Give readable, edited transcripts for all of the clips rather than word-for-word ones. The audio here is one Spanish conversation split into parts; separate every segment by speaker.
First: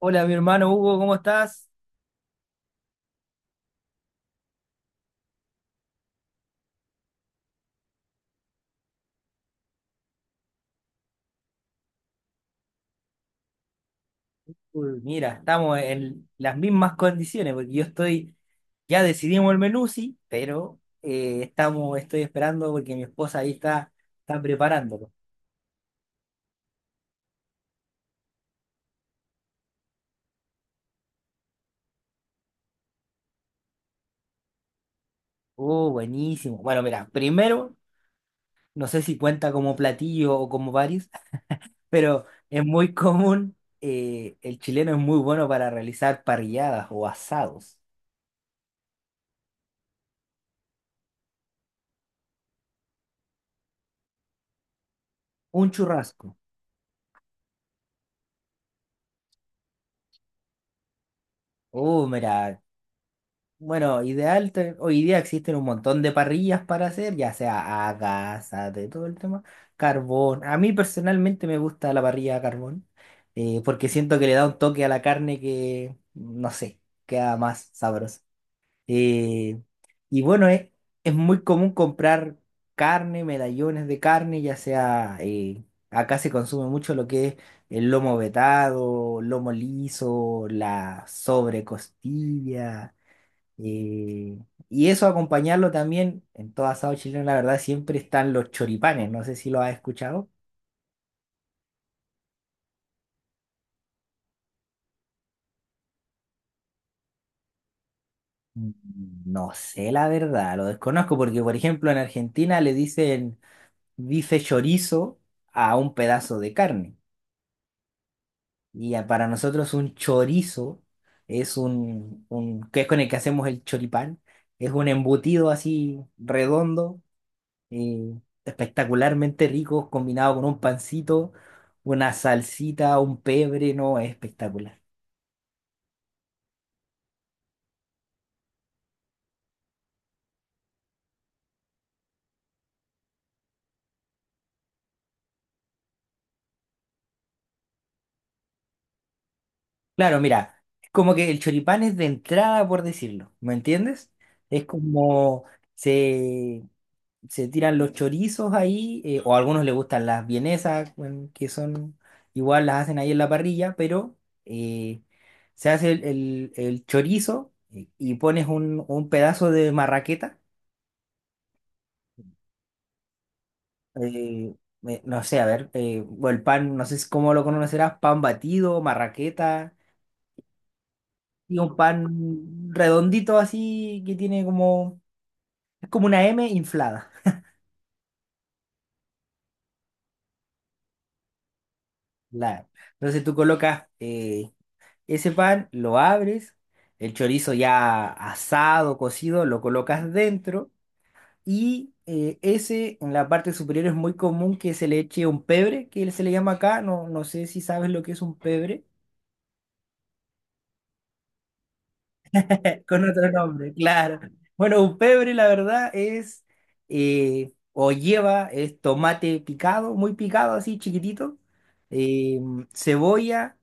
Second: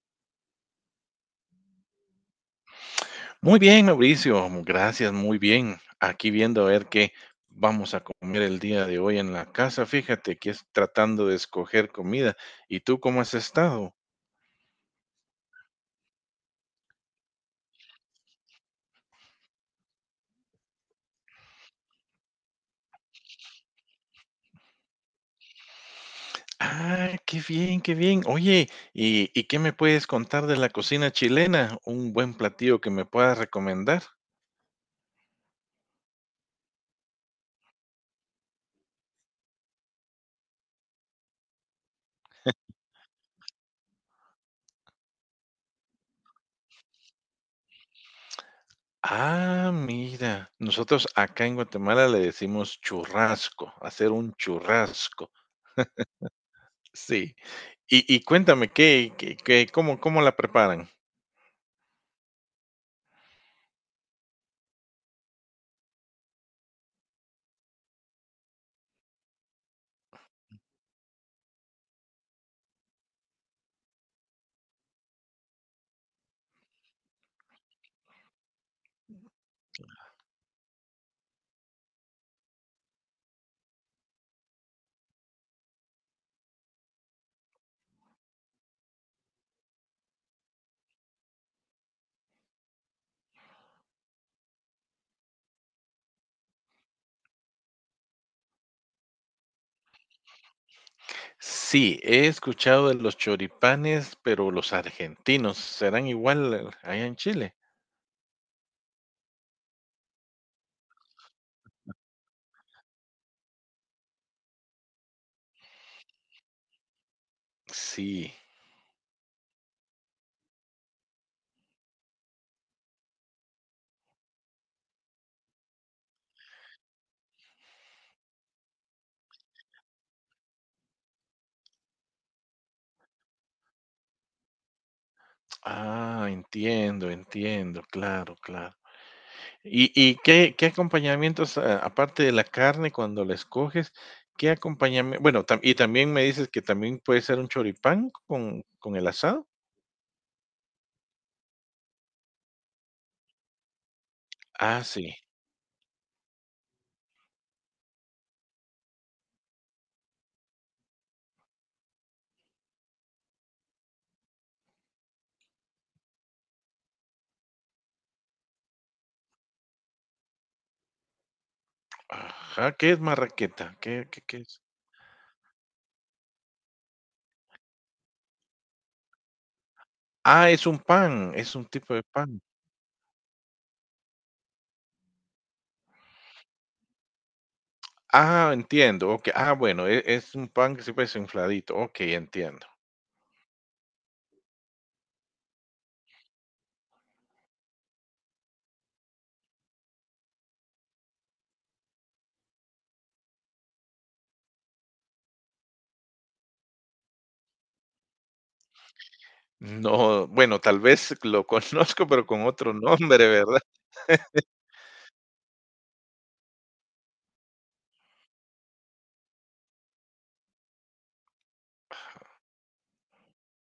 Speaker 1: Hola, mi hermano Hugo, ¿cómo estás?
Speaker 2: Muy bien, Mauricio. Gracias, muy bien. Aquí viendo a ver qué vamos a comer el día de hoy en la casa. Fíjate que es tratando de escoger comida. ¿Y tú cómo has estado?
Speaker 1: Uy, mira, estamos en las mismas condiciones, porque ya decidimos el menú, sí, pero estoy esperando porque mi esposa ahí está preparándolo.
Speaker 2: Ah, qué bien, qué bien. Oye, ¿y qué me puedes contar de la cocina chilena? ¿Un buen platillo que me puedas recomendar?
Speaker 1: Oh, buenísimo. Bueno, mira, primero, no sé si cuenta como platillo o como varios, pero es muy común, el chileno es muy bueno para realizar parrilladas o asados.
Speaker 2: Ah, mira, nosotros acá en Guatemala le decimos churrasco, hacer un churrasco.
Speaker 1: Un churrasco.
Speaker 2: Sí. Y cuéntame, cómo, cómo la preparan?
Speaker 1: Oh, mira. Bueno, ideal, hoy día existen un montón de parrillas para hacer, ya sea a gas, a de todo el tema, carbón. A mí personalmente me gusta la parrilla a carbón, porque siento que le da un toque a la carne que, no sé, queda más sabroso. Eh, y bueno, es, es muy común comprar carne, medallones de carne, ya sea, acá se consume mucho lo que es el lomo vetado, lomo liso, la sobrecostilla. Y, y eso acompañarlo también, en todo asado chileno, la verdad, siempre están los choripanes. No sé si lo has escuchado.
Speaker 2: Sí, he escuchado de los choripanes, pero los argentinos, ¿serán igual allá en Chile?
Speaker 1: Mm, No sé la verdad, lo desconozco porque, por ejemplo, en Argentina le dicen bife chorizo a un pedazo de carne.
Speaker 2: Sí.
Speaker 1: Para nosotros un chorizo es que es con el que hacemos el choripán, es un embutido así redondo y espectacularmente rico combinado con un pancito, una salsita, un pebre, no, es espectacular.
Speaker 2: Ah, entiendo, entiendo, claro, claro. ¿Y qué acompañamientos, a aparte de la carne cuando la escoges, qué acompañamiento? Bueno, también me dices que también puede ser un choripán con el asado?
Speaker 1: Claro, mira, es como que el choripán es de entrada, por decirlo, ¿me entiendes? Es
Speaker 2: Ah, sí.
Speaker 1: como se, se tiran los chorizos ahí, o a algunos les gustan las vienesas, bueno, que son igual las hacen ahí en la parrilla, pero eh, se hace el chorizo y pones un pedazo de marraqueta.
Speaker 2: Ajá, ¿qué es marraqueta? ¿Qué
Speaker 1: eh,
Speaker 2: es?
Speaker 1: no sé, a ver, o el pan, no sé cómo lo conocerás, pan batido, marraqueta,
Speaker 2: Ah, es un pan, es
Speaker 1: y
Speaker 2: un
Speaker 1: un
Speaker 2: tipo de pan.
Speaker 1: pan redondito así que tiene como, es como una M inflada.
Speaker 2: Ah, entiendo, okey. Ah, bueno, es un pan que se parece infladito. Okey, entiendo.
Speaker 1: La, entonces tú colocas ese pan, lo abres, el chorizo ya asado, cocido, lo colocas dentro y ese en la parte superior es muy común que se le eche un pebre, que se le llama acá, no, no sé si sabes lo que es un pebre.
Speaker 2: No, bueno, tal vez lo conozco, pero con otro
Speaker 1: Con
Speaker 2: nombre,
Speaker 1: otro
Speaker 2: ¿verdad?
Speaker 1: nombre, claro. Bueno, un pebre, la verdad, es o lleva es tomate picado, muy picado, así chiquitito, eh, cebolla,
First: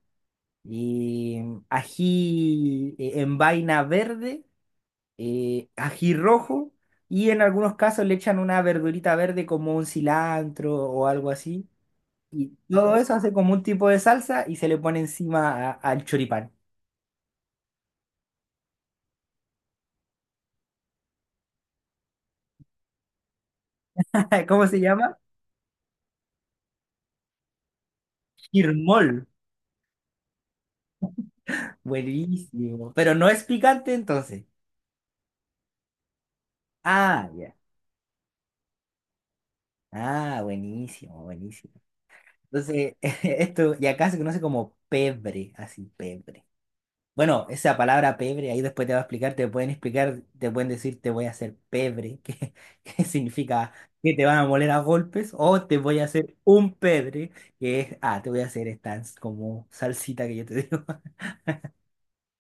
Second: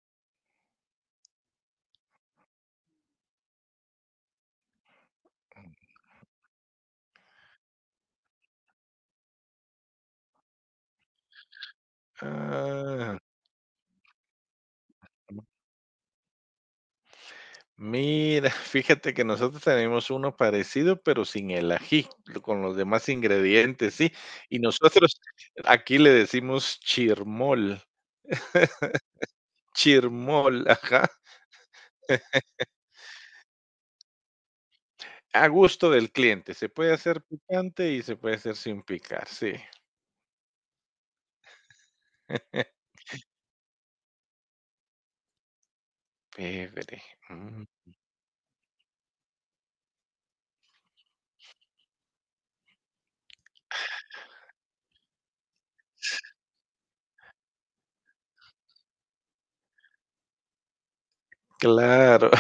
Speaker 1: y ají en vaina verde, ají rojo, y en algunos casos le echan una verdurita verde como un cilantro o algo así. Y todo eso
Speaker 2: Ah.
Speaker 1: hace como un tipo de salsa y se le pone encima al choripán.
Speaker 2: Mira, fíjate que nosotros tenemos uno parecido, pero sin el ají, con los demás ingredientes, sí. Y
Speaker 1: ¿Cómo se llama?
Speaker 2: nosotros aquí le decimos chirmol,
Speaker 1: Chirmol.
Speaker 2: chirmol, ajá,
Speaker 1: Buenísimo. Pero no es picante entonces.
Speaker 2: a gusto del cliente. Se puede hacer
Speaker 1: Ah, ya.
Speaker 2: picante y se puede hacer sin picar, sí.
Speaker 1: Ah, buenísimo, buenísimo. Entonces, esto, y acá se conoce como pebre, así, pebre.
Speaker 2: Pebre.
Speaker 1: Bueno,
Speaker 2: Mm.
Speaker 1: esa palabra pebre, ahí después te va a explicar, te pueden decir te voy a hacer pebre, que, que significa que te van a moler a golpes, o te voy a hacer un pebre, que es, ah, te voy a hacer esta como salsita que yo te digo.
Speaker 2: Claro.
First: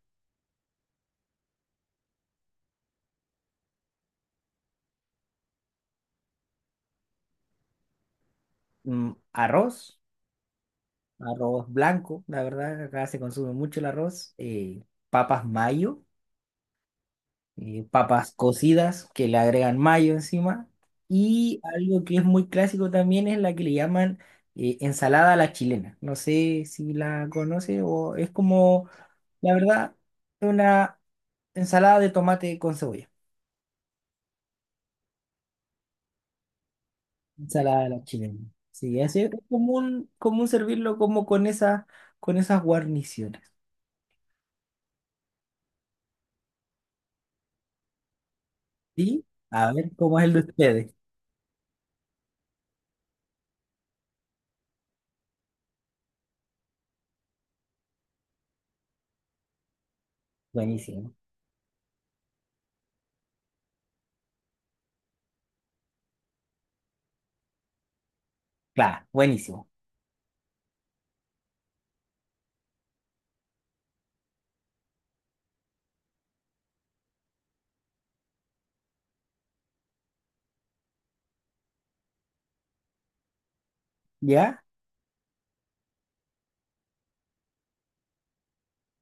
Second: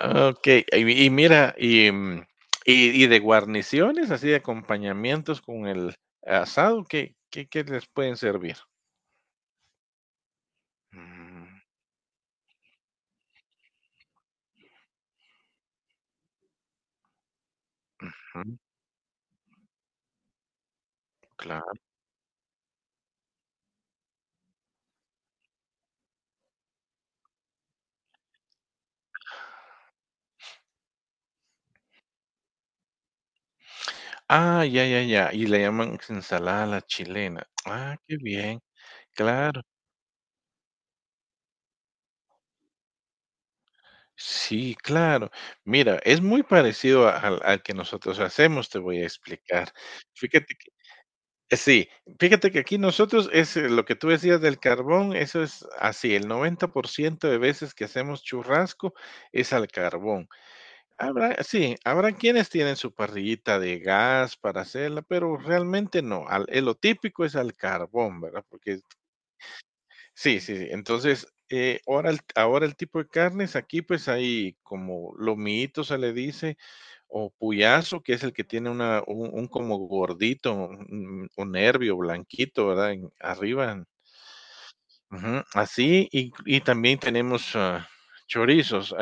Speaker 2: Ok, y mira, y de guarniciones, así de acompañamientos con el asado, ¿qué les pueden servir?
Speaker 1: Mm, arroz.
Speaker 2: Mm.
Speaker 1: Arroz blanco, la verdad, acá se consume mucho el arroz, papas mayo, papas
Speaker 2: Ujú,
Speaker 1: cocidas que le agregan mayo encima, y
Speaker 2: claro.
Speaker 1: algo que es muy clásico también es la que le llaman ensalada a la chilena. No sé si la conoce o es como, la verdad, una ensalada de tomate con cebolla,
Speaker 2: Ah, ya, ya, ya. Y le llaman ensalada a la chilena.
Speaker 1: ensalada a
Speaker 2: Ah,
Speaker 1: la
Speaker 2: qué
Speaker 1: chilena.
Speaker 2: bien.
Speaker 1: Sí, así es
Speaker 2: Claro.
Speaker 1: común, común servirlo como con esas guarniciones.
Speaker 2: Sí, claro. Mira, es muy parecido al, al que nosotros hacemos, te voy a
Speaker 1: ¿Sí? A
Speaker 2: explicar.
Speaker 1: ver cómo es el de
Speaker 2: Fíjate que,
Speaker 1: ustedes.
Speaker 2: sí, fíjate que aquí nosotros es lo que tú decías del carbón, eso es así, el 90% de veces que hacemos churrasco es al carbón.
Speaker 1: Buenísimo.
Speaker 2: Habrá, sí, habrá quienes tienen su parrillita de gas para hacerla, pero realmente no. Lo típico es al carbón, ¿verdad? Porque
Speaker 1: Claro, buenísimo.
Speaker 2: sí, sí, sí. Entonces, ahora el tipo de carnes, aquí pues hay como lomito se le dice, o puyazo, que es el que tiene un como gordito, un nervio blanquito, ¿verdad? Arriba,
Speaker 1: ¿Ya?
Speaker 2: ujú, así, y también tenemos chorizos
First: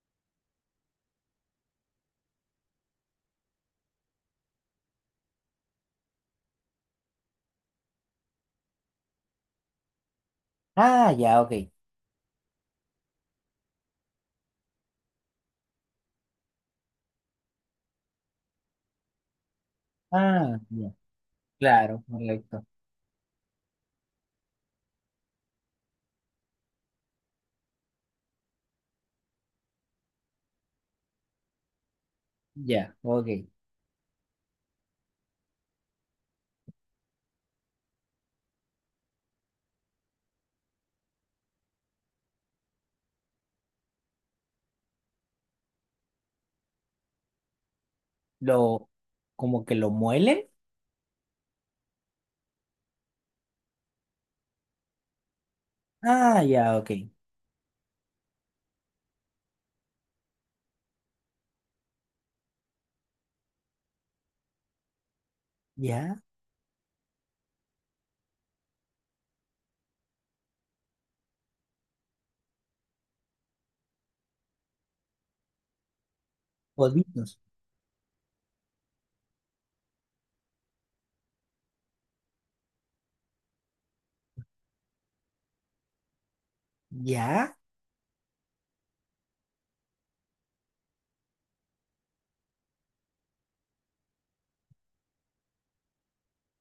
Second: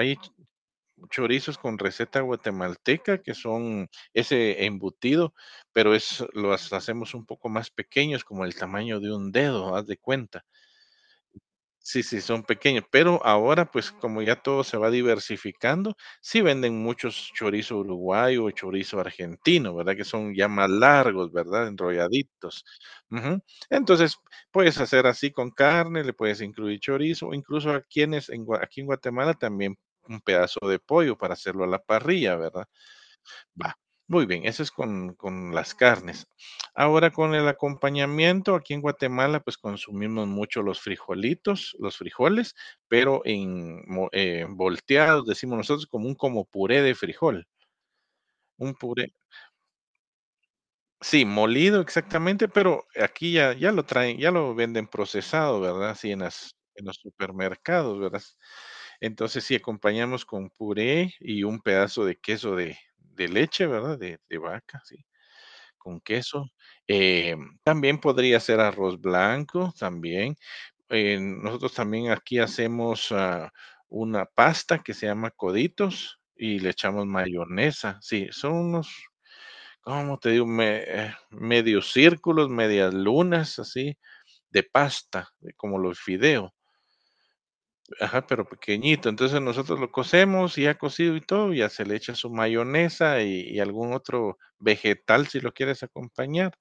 Speaker 2: chorizos con receta guatemalteca, que son ese embutido, pero es, los hacemos un poco más pequeños, como el tamaño de un dedo, haz de cuenta.
Speaker 1: Ah, ya, ok.
Speaker 2: Sí, sí, son pequeños, pero ahora, pues, como ya todo se va diversificando, sí venden muchos chorizo uruguayo o chorizo argentino, ¿verdad? Que son ya
Speaker 1: Ah,
Speaker 2: más
Speaker 1: ya.
Speaker 2: largos, ¿verdad?
Speaker 1: Claro, correcto.
Speaker 2: Enrolladitos. Ujú. Entonces, puedes hacer así con carne, le puedes incluir chorizo, o incluso a quienes en aquí en Guatemala también un pedazo de pollo para hacerlo a la parrilla, ¿verdad?
Speaker 1: Ya, ok.
Speaker 2: Va, muy bien, eso es con las carnes. Ahora con el acompañamiento, aquí en Guatemala, pues consumimos mucho los frijolitos, los frijoles, pero volteados, decimos nosotros, como un como puré de frijol, un
Speaker 1: Lo,
Speaker 2: puré,
Speaker 1: como que lo muelen.
Speaker 2: sí, molido exactamente, pero aquí ya, ya lo traen, ya lo venden procesado, ¿verdad? Así en
Speaker 1: Ah,
Speaker 2: las,
Speaker 1: ya,
Speaker 2: en
Speaker 1: ok.
Speaker 2: los supermercados, ¿verdad? Entonces sí, acompañamos con puré y un pedazo de queso de leche, ¿verdad? De vaca, sí. Con
Speaker 1: Ya,
Speaker 2: queso, em, también podría ser arroz blanco, también, nosotros también aquí hacemos, una pasta que se llama coditos y le echamos
Speaker 1: coditos.
Speaker 2: mayonesa. Sí, son unos, ¿cómo te digo? Me medios círculos, medias lunas, así, de pasta, de como los fideos.
Speaker 1: Ya.
Speaker 2: Ajá, pero pequeñito. Entonces, nosotros lo cocemos, y ya cocido y todo, ya se le echa su mayonesa y algún otro vegetal si lo quieres acompañar.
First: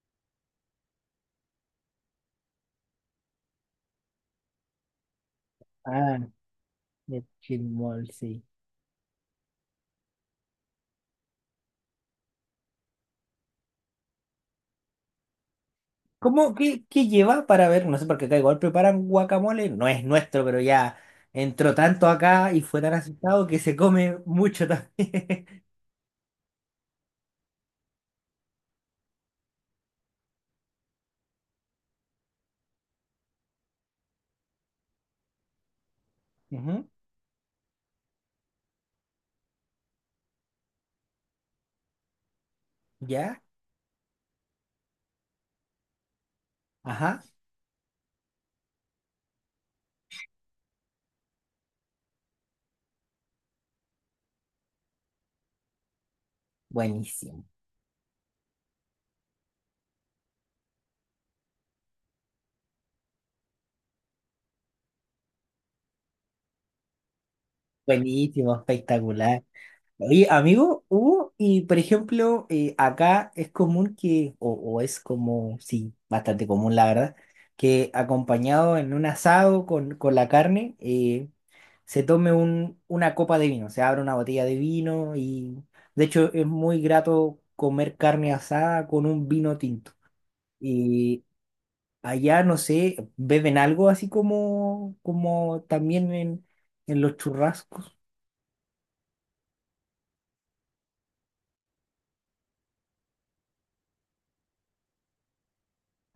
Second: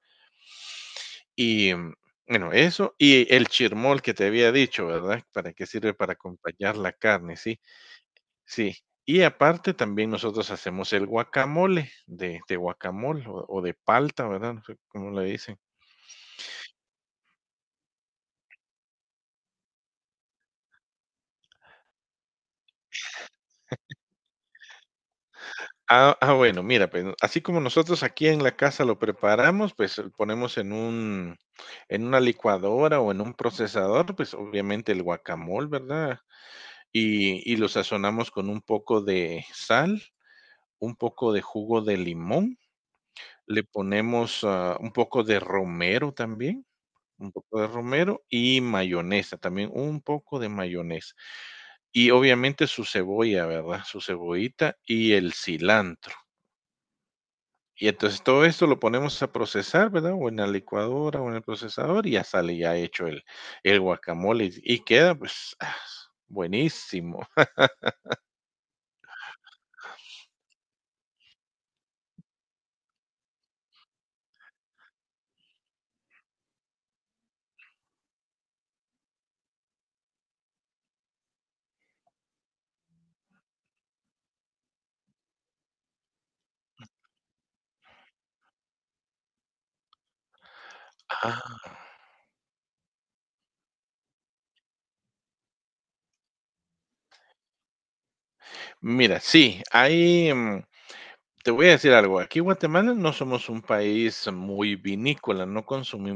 Speaker 2: Y bueno, eso y el chirmol que te había dicho, ¿verdad? ¿Para qué sirve? Para
Speaker 1: Ah,
Speaker 2: acompañar la
Speaker 1: el
Speaker 2: carne, sí,
Speaker 1: chirmol, sí.
Speaker 2: sí. Y aparte también nosotros hacemos el guacamole de guacamole o de palta, ¿verdad? No sé cómo le dicen.
Speaker 1: ¿Cómo, qué, qué lleva para ver? No sé por qué acá igual preparan guacamole. No es nuestro, pero ya entró tanto acá y fue tan asustado que se come mucho también.
Speaker 2: Ah, ah, bueno, mira, pues así como nosotros aquí en la casa lo preparamos, pues lo ponemos en un, en una licuadora o en un procesador, pues obviamente el guacamole, ¿verdad?
Speaker 1: Ujú,
Speaker 2: Y y lo sazonamos con un poco de sal, un poco de jugo de limón.
Speaker 1: ya.
Speaker 2: Le ponemos, ah, un poco de romero también,
Speaker 1: Ajá.
Speaker 2: un poco de romero y mayonesa, también un poco de mayonesa. Y obviamente su cebolla, ¿verdad? Su cebollita y el cilantro.
Speaker 1: Buenísimo.
Speaker 2: Y entonces todo esto lo ponemos a procesar, ¿verdad? O en la licuadora o en el procesador y ya sale ya hecho el guacamole y queda, pues, ah, buenísimo.
Speaker 1: Buenísimo, espectacular. Oye, amigo, hubo, y por ejemplo, acá es común que, o es como, sí, bastante común la verdad, que acompañado en un asado con la carne, se tome una copa de vino, se abre una botella de vino y de hecho es muy grato comer carne asada con un vino tinto. Y
Speaker 2: Ah,
Speaker 1: allá, no sé, beben algo así como, como también en los churrascos.
Speaker 2: mira, sí, hay, mm, te voy a decir algo, aquí en Guatemala no somos un país muy vinícola, no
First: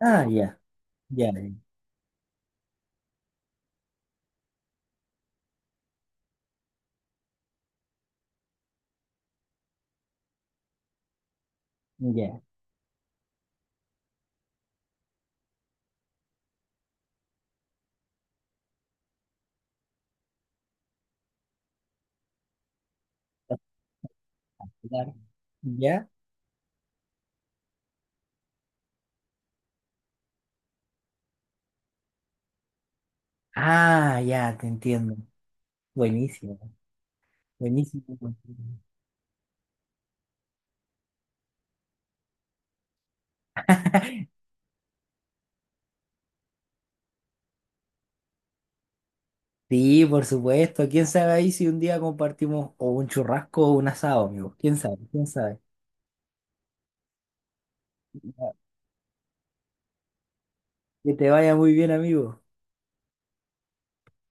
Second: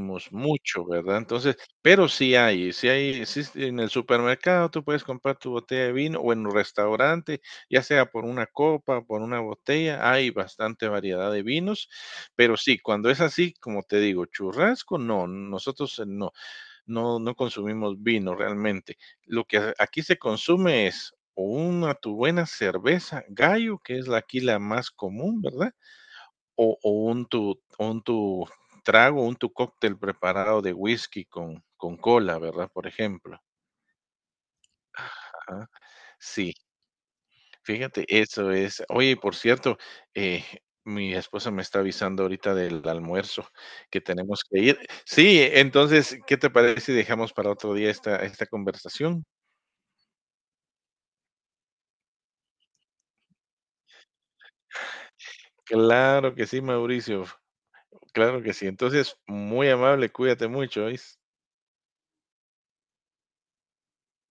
Speaker 1: Ah, ya,
Speaker 2: mucho, ¿verdad?
Speaker 1: ya,
Speaker 2: Entonces, pero sí hay, sí hay, sí s en el supermercado tú puedes comprar tu botella de vino o en un restaurante, ya sea por una copa, por una botella, hay bastante variedad de vinos,
Speaker 1: ya.
Speaker 2: pero sí, cuando es así, como te digo, churrasco, no, nosotros no no consumimos vino realmente. Lo que aquí se consume es o una tu buena cerveza Gallo, que es la aquí la más
Speaker 1: Claro.
Speaker 2: común, ¿verdad?
Speaker 1: ¿Ya?
Speaker 2: O un tu trago, un tu cóctel preparado de whisky con cola, ¿verdad? Por ejemplo.
Speaker 1: Ah, ya, te entiendo.
Speaker 2: Ajá, sí,
Speaker 1: Buenísimo, buenísimo,
Speaker 2: fíjate, eso
Speaker 1: buenísimo.
Speaker 2: es. Oye, por cierto, eh, mi esposa me está avisando ahorita del almuerzo que tenemos que ir. Sí, entonces, ¿qué te parece si dejamos para otro día esta, esta conversación?
Speaker 1: Sí, por supuesto. ¿Quién sabe ahí si un día compartimos o un churrasco o un asado, amigo? ¿Quién sabe? ¿Quién sabe?
Speaker 2: Claro que sí, Mauricio. Claro que
Speaker 1: Ya.
Speaker 2: sí. Entonces, muy amable, cuídate mucho,
Speaker 1: Que
Speaker 2: ¿oís?
Speaker 1: te vaya muy bien, amigo.